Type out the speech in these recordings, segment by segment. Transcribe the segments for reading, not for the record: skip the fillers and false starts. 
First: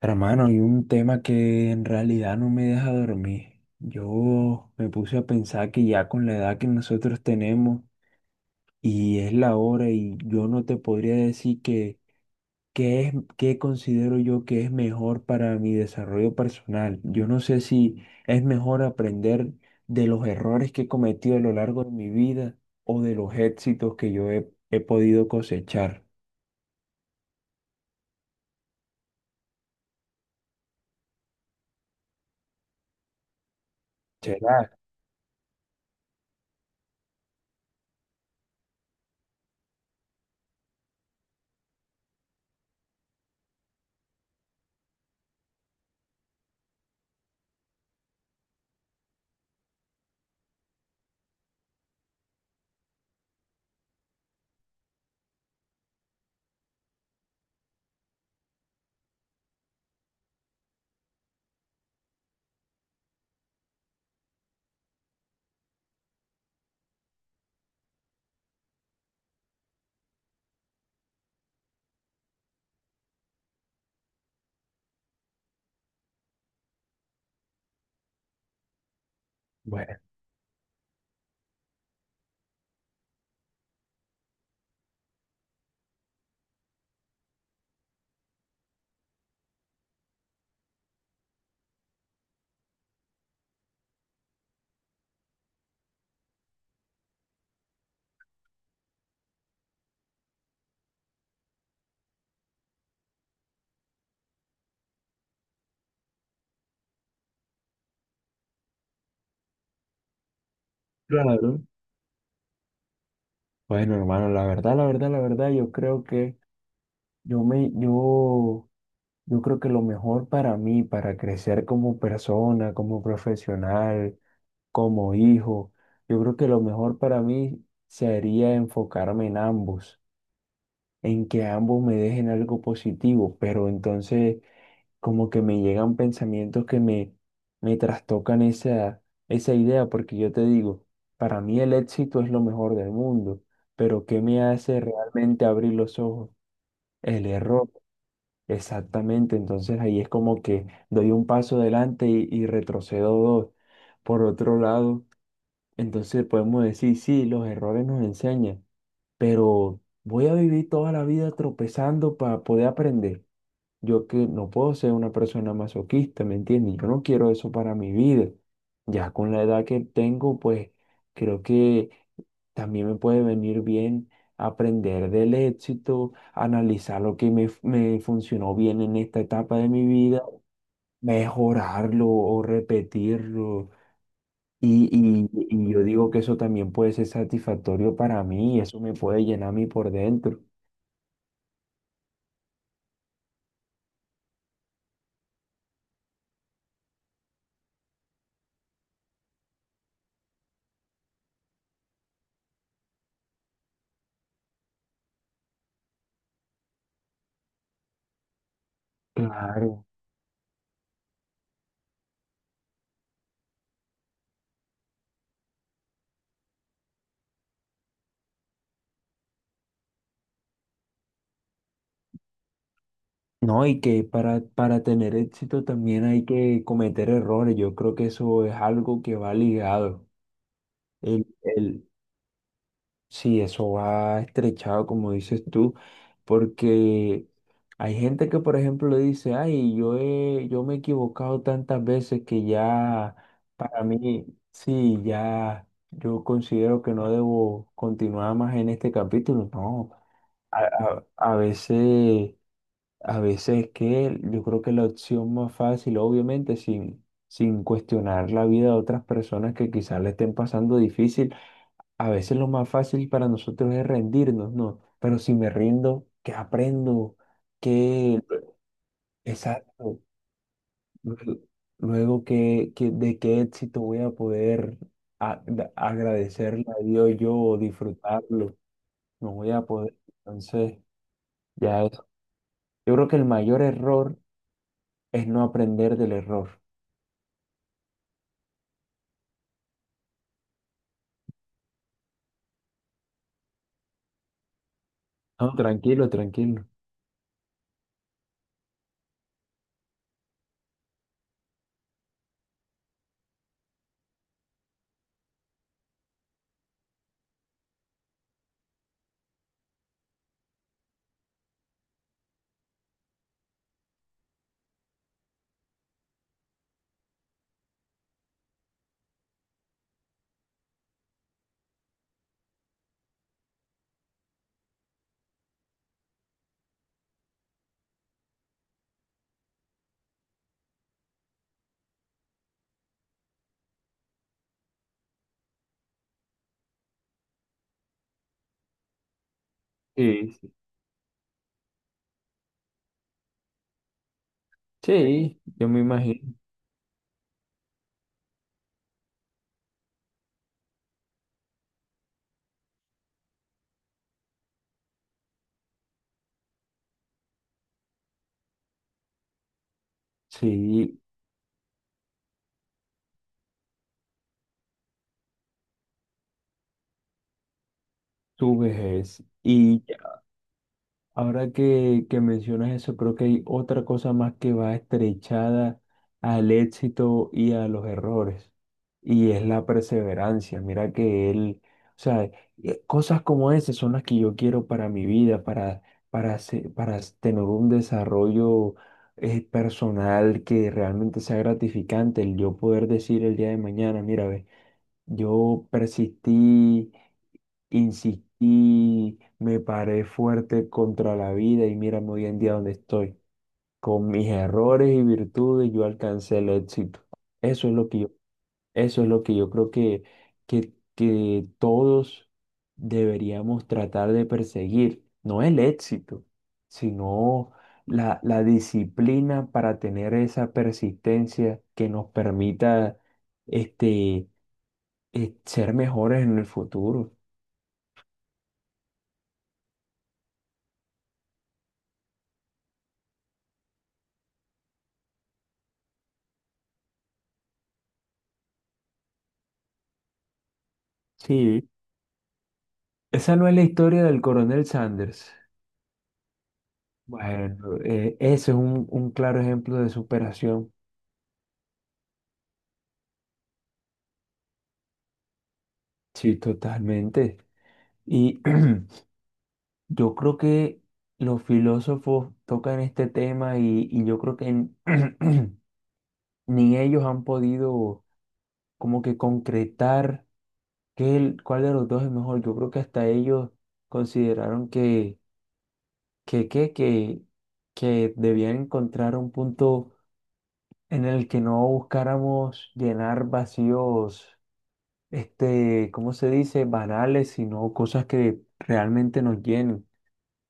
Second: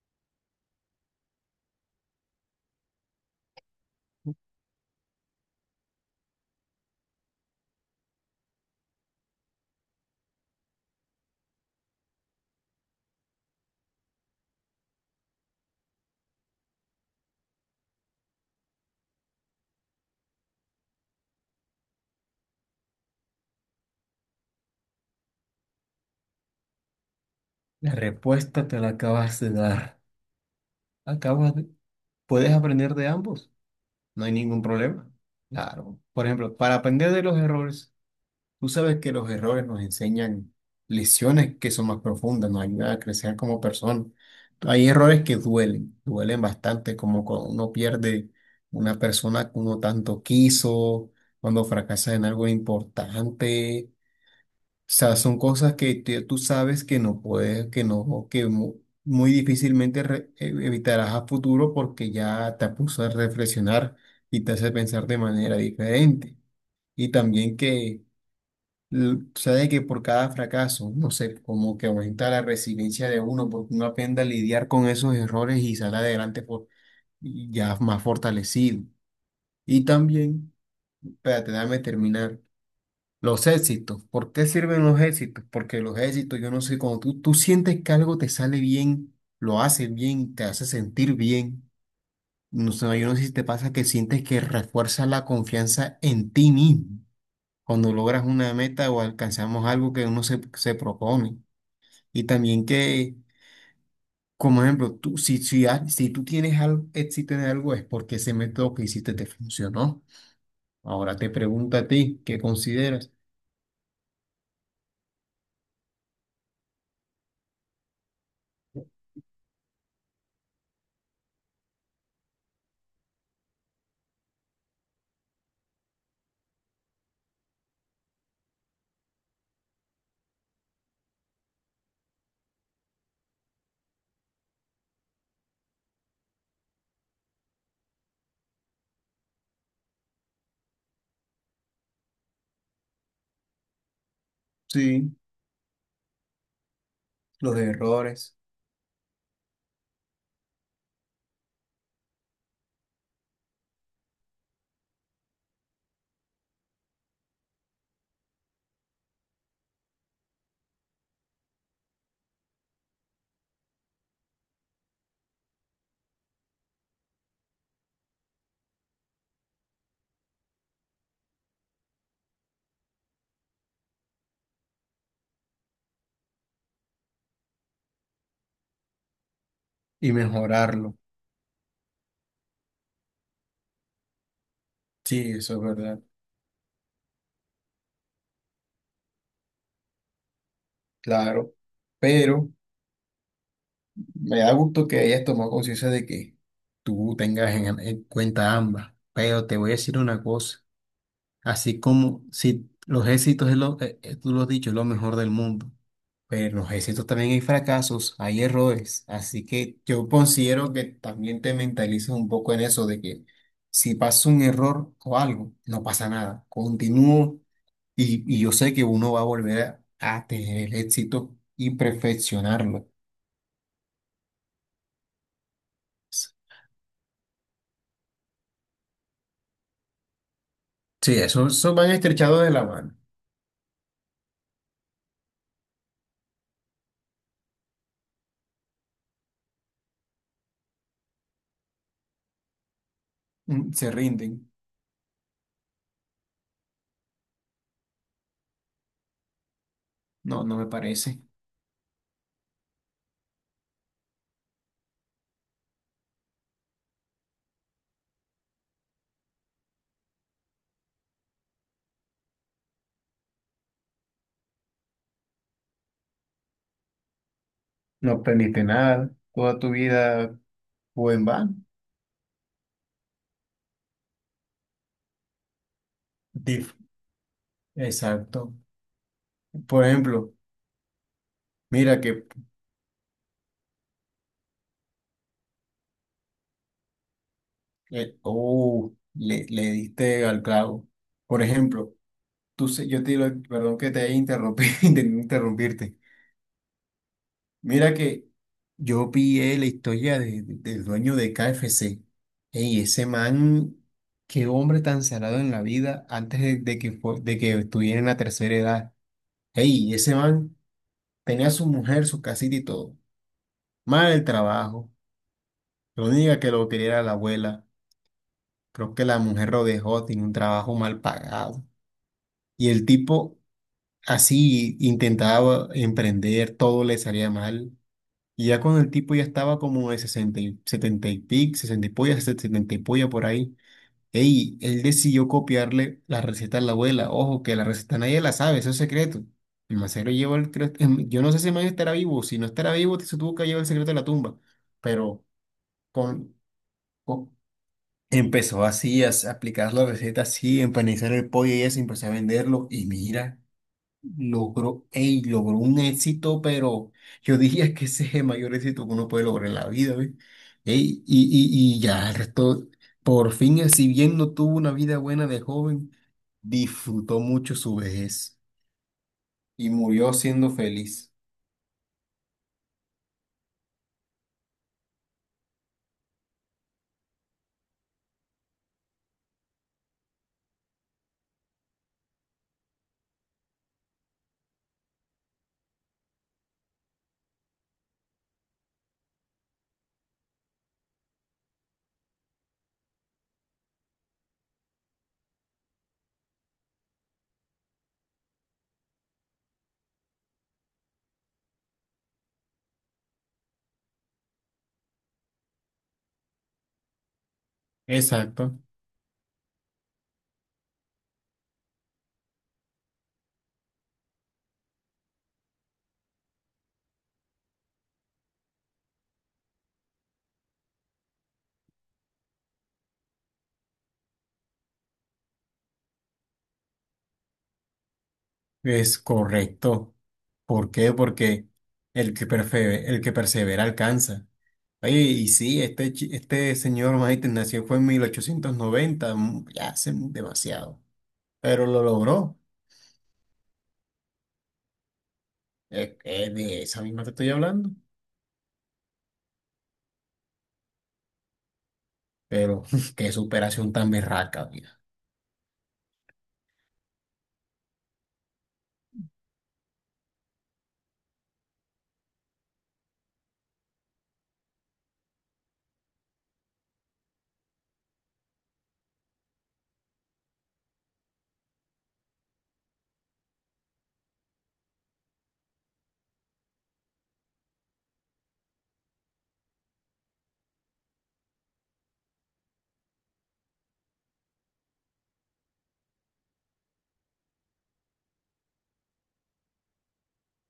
Hermano, hay un tema que en realidad no me deja dormir. Yo me puse a pensar que ya con la edad que nosotros tenemos y es la hora y yo no te podría decir que qué es qué considero yo que es mejor para mi desarrollo personal. Yo no sé si es mejor aprender de los errores que he cometido a lo largo de mi vida o de los éxitos que yo he podido cosechar. La respuesta te la acabas de dar. Acabas de- Puedes aprender de ambos, no hay ¿Será? ningún problema. Claro. Por ejemplo, para aprender de los errores, tú sabes que los errores nos enseñan lecciones que son más profundas, nos ayudan a crecer como personas. Hay errores que duelen, duelen bastante, como cuando uno pierde una persona que uno tanto quiso, cuando fracasa en algo importante. O sea, son cosas que tú sabes que no puedes, que no, que muy difícilmente evitarás a futuro porque ya te puso a reflexionar y te hace pensar de manera diferente. Y también que sabes que por cada fracaso, no sé, como que aumenta la resiliencia de uno, porque uno aprende a lidiar con esos errores y sale adelante y ya más fortalecido. Y Bueno, también, espérate, déjame terminar. Los éxitos. ¿Por qué sirven los éxitos? Porque los éxitos, yo no sé, cuando tú sientes que algo te sale bien, lo haces bien, te hace sentir bien. No sé, yo no sé si te pasa que sientes que refuerza la confianza en ti mismo cuando logras una meta o alcanzamos algo que uno se propone. Y también que, como ejemplo, tú, si tú tienes algo, éxito en algo es porque ese método que hiciste te funcionó. Ahora te claro. pregunto a ti, ¿qué consideras? Bueno, hermano, la verdad, la verdad, la verdad, yo creo que Yo me, yo, yo creo que lo mejor para mí, para crecer como persona, como profesional, como hijo, yo creo que lo mejor para mí sería enfocarme en ambos, en que ambos me dejen algo positivo, pero entonces como que me llegan pensamientos me trastocan esa idea, porque yo te digo, para mí el éxito es lo mejor del mundo, pero ¿qué me hace Sí, realmente abrir los ojos? El los error. errores. Exactamente, entonces ahí es como que doy un paso adelante y retrocedo dos. Por otro lado, entonces podemos decir, sí, los errores nos enseñan, pero voy a vivir toda la vida tropezando para poder aprender. Yo que no puedo ser una persona masoquista, ¿me entiendes? Yo no quiero eso para mi vida. Ya con la edad que tengo, pues creo que también me puede venir bien aprender del éxito, analizar lo me funcionó bien en esta etapa de mi Y vida, mejorarlo. mejorarlo o repetirlo. Y, y- Sí, eso es y yo verdad, digo que eso también puede ser satisfactorio para mí, eso me puede llenar a mí por dentro. claro. Pero me da gusto que hayas tomado conciencia de que tú tengas en cuenta ambas. Pero te voy a decir una cosa, así como si los éxitos, es lo, tú lo has dicho, es lo mejor del mundo. Pero en los éxitos también hay fracasos, hay errores. Así que Claro. yo considero que también te mentalices un poco en eso de que si pasa un error o algo, no pasa nada. Continúo. Y yo sé que uno va a volver a tener el éxito y perfeccionarlo. No, y que para tener éxito también hay que cometer errores. Yo creo que eso es algo que va ligado. Sí, El, eso el- van estrechados de la mano. Sí, eso va estrechado, como dices tú, porque hay gente que, por ejemplo, dice, ay, yo me he equivocado tantas veces que ya Mm. para Se mí, rinden. sí, ya yo considero que no debo continuar más en este capítulo. No, No, no a, me a- parece. a veces, a veces que yo creo que la opción más fácil, obviamente, sin cuestionar la vida de otras personas que quizás le estén pasando difícil a veces lo más fácil para nosotros es rendirnos, ¿no? Pero si me rindo, ¿qué aprendo? No ¿Qué, aprendiste nada. Toda tu exacto, vida fue en lu- vano. luego qué, de qué éxito voy a poder agradecerle Dif- a Dios yo o Exacto. disfrutarlo. No voy a Por poder. ejemplo, Entonces, ya es. mira que, Yo creo que el mayor error es no aprender del error. Oh, le diste al clavo. Por ejemplo, yo te digo, perdón que te haya interrumpido, intenté No, interrumpirte. tranquilo, tranquilo. Mira que yo pillé la historia del dueño de KFC. Ey, ese man, qué hombre tan salado en la vida antes de que estuviera en la tercera edad. Ey, ese man tenía a su mujer, su casita y todo. Mal el trabajo. Lo única que lo quería era la abuela. Creo que la mujer lo dejó, tiene un trabajo mal pagado. Y el tipo así intentaba emprender, todo le salía mal. Y ya cuando el tipo ya estaba como de 60 y 70 y pico, 60 y polla, 70 y polla por ahí, ey, él decidió copiarle la receta a la abuela. Ojo, que la receta nadie la sabe, eso es secreto. El man se lo Sí, llevó el sí. Yo no sé si el man estará vivo, si no estará vivo, se tuvo que llevar el secreto de la tumba. Pero Sí, yo me con, imagino. con- empezó así a aplicar la receta, así, empanizar el pollo y eso, empezó a venderlo. Y mira. Logró un éxito, pero yo diría que ese es el mayor éxito que uno puede lograr en la vida, ¿ves? Sí, Ey, y ya el resto, por fin, si bien no tuvo una vida buena de joven, disfrutó mucho su vejez tu vejez. y Y murió siendo feliz. ahora que mencionas eso, creo que hay otra cosa más que va estrechada al éxito y a los errores, y es la perseverancia. Mira que él, o sea, cosas como esas son las que yo quiero para mi vida, para tener un desarrollo personal que realmente sea gratificante, el yo poder decir el día de mañana, mira, ve, yo persistí. Insistí, me paré fuerte contra la vida y mírame hoy en día donde estoy. Con mis errores y virtudes yo alcancé el éxito. Eso es lo que yo, Exacto. eso es lo que yo creo que, todos deberíamos tratar de perseguir. No el éxito, sino la disciplina para tener esa persistencia que nos permita este, ser mejores en el futuro. Es correcto. ¿Por qué? Porque el que persevera alcanza. Oye, y sí, este señor Maiten nació fue en 1890, ya hace demasiado. Pero Sí. lo logró. Esa no es la historia del coronel Sanders. Es de esa misma te estoy Bueno, hablando. Ese es un claro ejemplo de superación. Pero qué superación tan berraca, mira. Sí, totalmente. Y yo creo que los filósofos tocan este tema y yo creo que ni ellos han podido como que concretar qué, cuál de los dos es mejor. Yo creo que hasta ellos consideraron que, que, que, que, que debían encontrar un punto en el que no buscáramos llenar vacíos, este, ¿cómo se dice? Banales, sino cosas que realmente nos llenen.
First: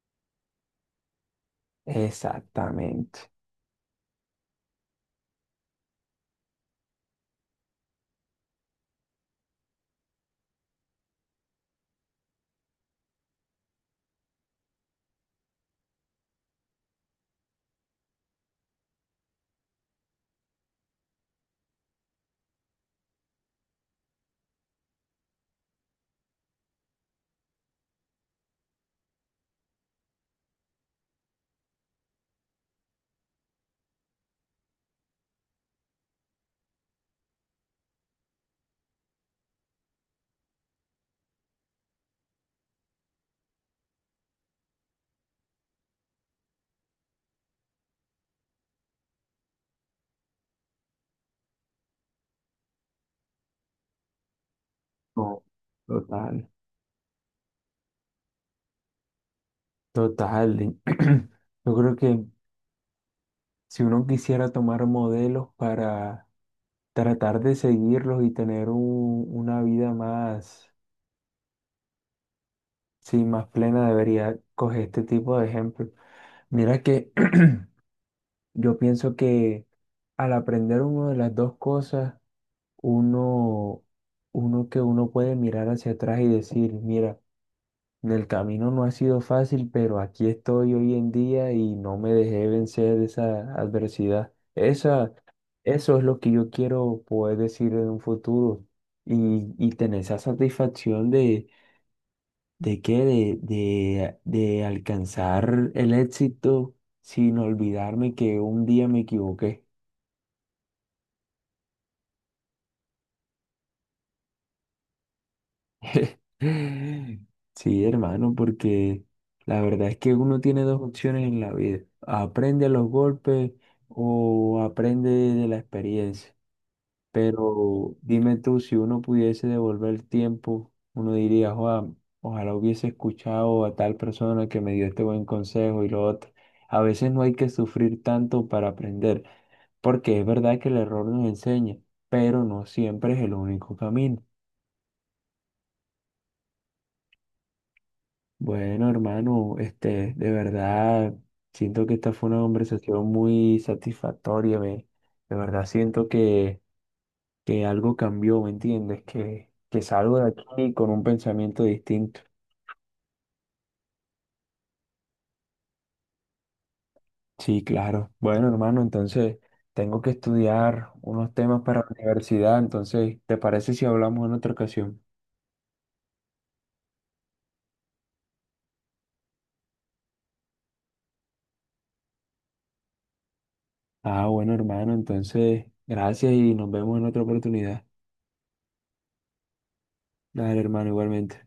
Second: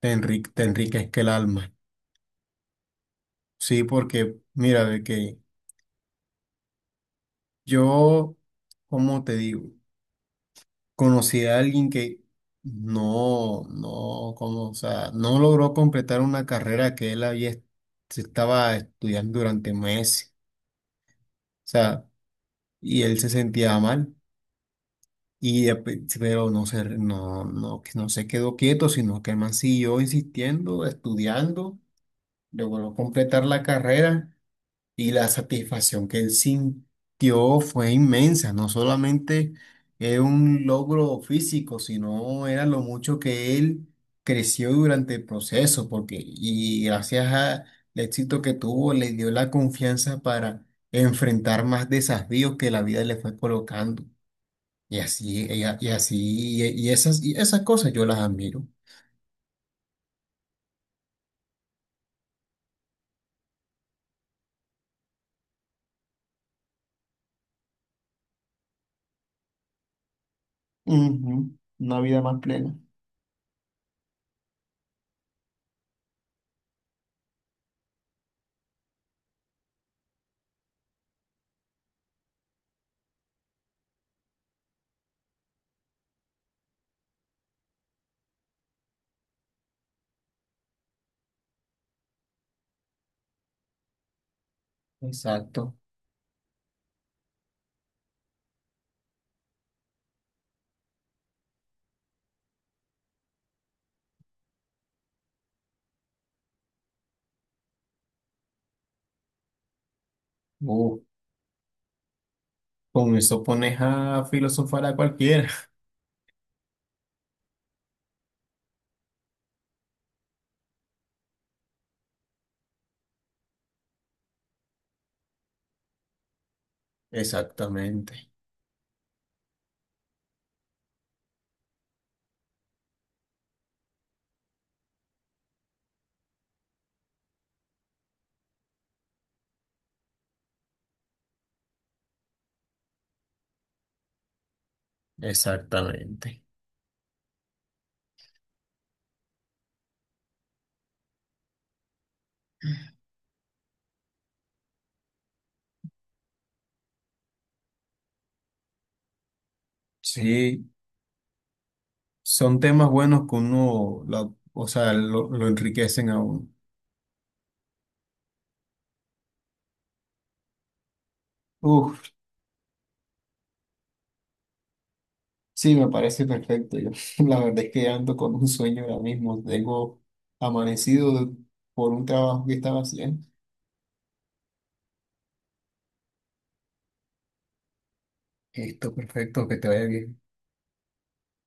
Te enriquezca el alma. Exactamente. Sí, porque mira, de que yo, ¿cómo te digo? Conocí a alguien que no, como, o sea, no logró completar una carrera que él se estaba estudiando durante meses. O sea, y él se sentía mal. Y, pero no se, no, no, que no se quedó quieto, sino que el man siguió insistiendo, estudiando, logró completar la carrera y la satisfacción que él sintió fue inmensa. No solamente era un logro físico, sino era lo mucho que él creció durante el proceso, porque y gracias al éxito que tuvo, le dio la confianza para enfrentar más desafíos que la vida le fue colocando. Y No, así, total. Y esas cosas yo las admiro. Total. Y yo creo que si uno quisiera tomar modelos para tratar de seguirlos y tener una vida más, Ujú, una vida más plena. sí, más plena, debería coger este tipo de ejemplos. Mira que yo pienso que al aprender una de las dos cosas, uno, uno que uno puede mirar hacia atrás y decir, mira, en el camino no ha sido fácil, pero aquí estoy hoy en día y no me dejé vencer de esa adversidad. Exacto. Eso es lo que yo quiero poder decir en un futuro y tener esa satisfacción de, de alcanzar el éxito sin olvidarme que un día me equivoqué. Uh, con eso pones a filosofar a cualquiera. Sí, hermano, porque la verdad es que uno tiene dos opciones en la vida. Aprende a los golpes o aprende de la experiencia. Pero Exactamente, dime tú, si uno pudiese devolver el tiempo, uno diría, "Joa, ojalá hubiese escuchado a tal persona que me dio este buen consejo y lo otro". A veces no hay que sufrir tanto para aprender, porque es verdad que el error nos enseña, pero no siempre es el único camino. exactamente. Bueno, hermano, este, de verdad, siento que esta fue una conversación muy satisfactoria, me, de verdad siento que algo cambió, ¿me entiendes? Que salgo de Sí, aquí con un pensamiento distinto. son temas buenos que uno, o sea, lo enriquecen a uno. Sí, claro. Bueno, hermano, entonces tengo que estudiar unos temas para la Uf, universidad, entonces, ¿te parece si hablamos en otra ocasión? sí, me parece perfecto. Yo, la verdad es que ando con un sueño ahora mismo. Tengo amanecido por un trabajo que estaba haciendo. Ah, bueno, hermano, entonces, gracias y nos vemos en otra oportunidad. Esto, perfecto, que te vaya bien. Dale, hermano, igualmente.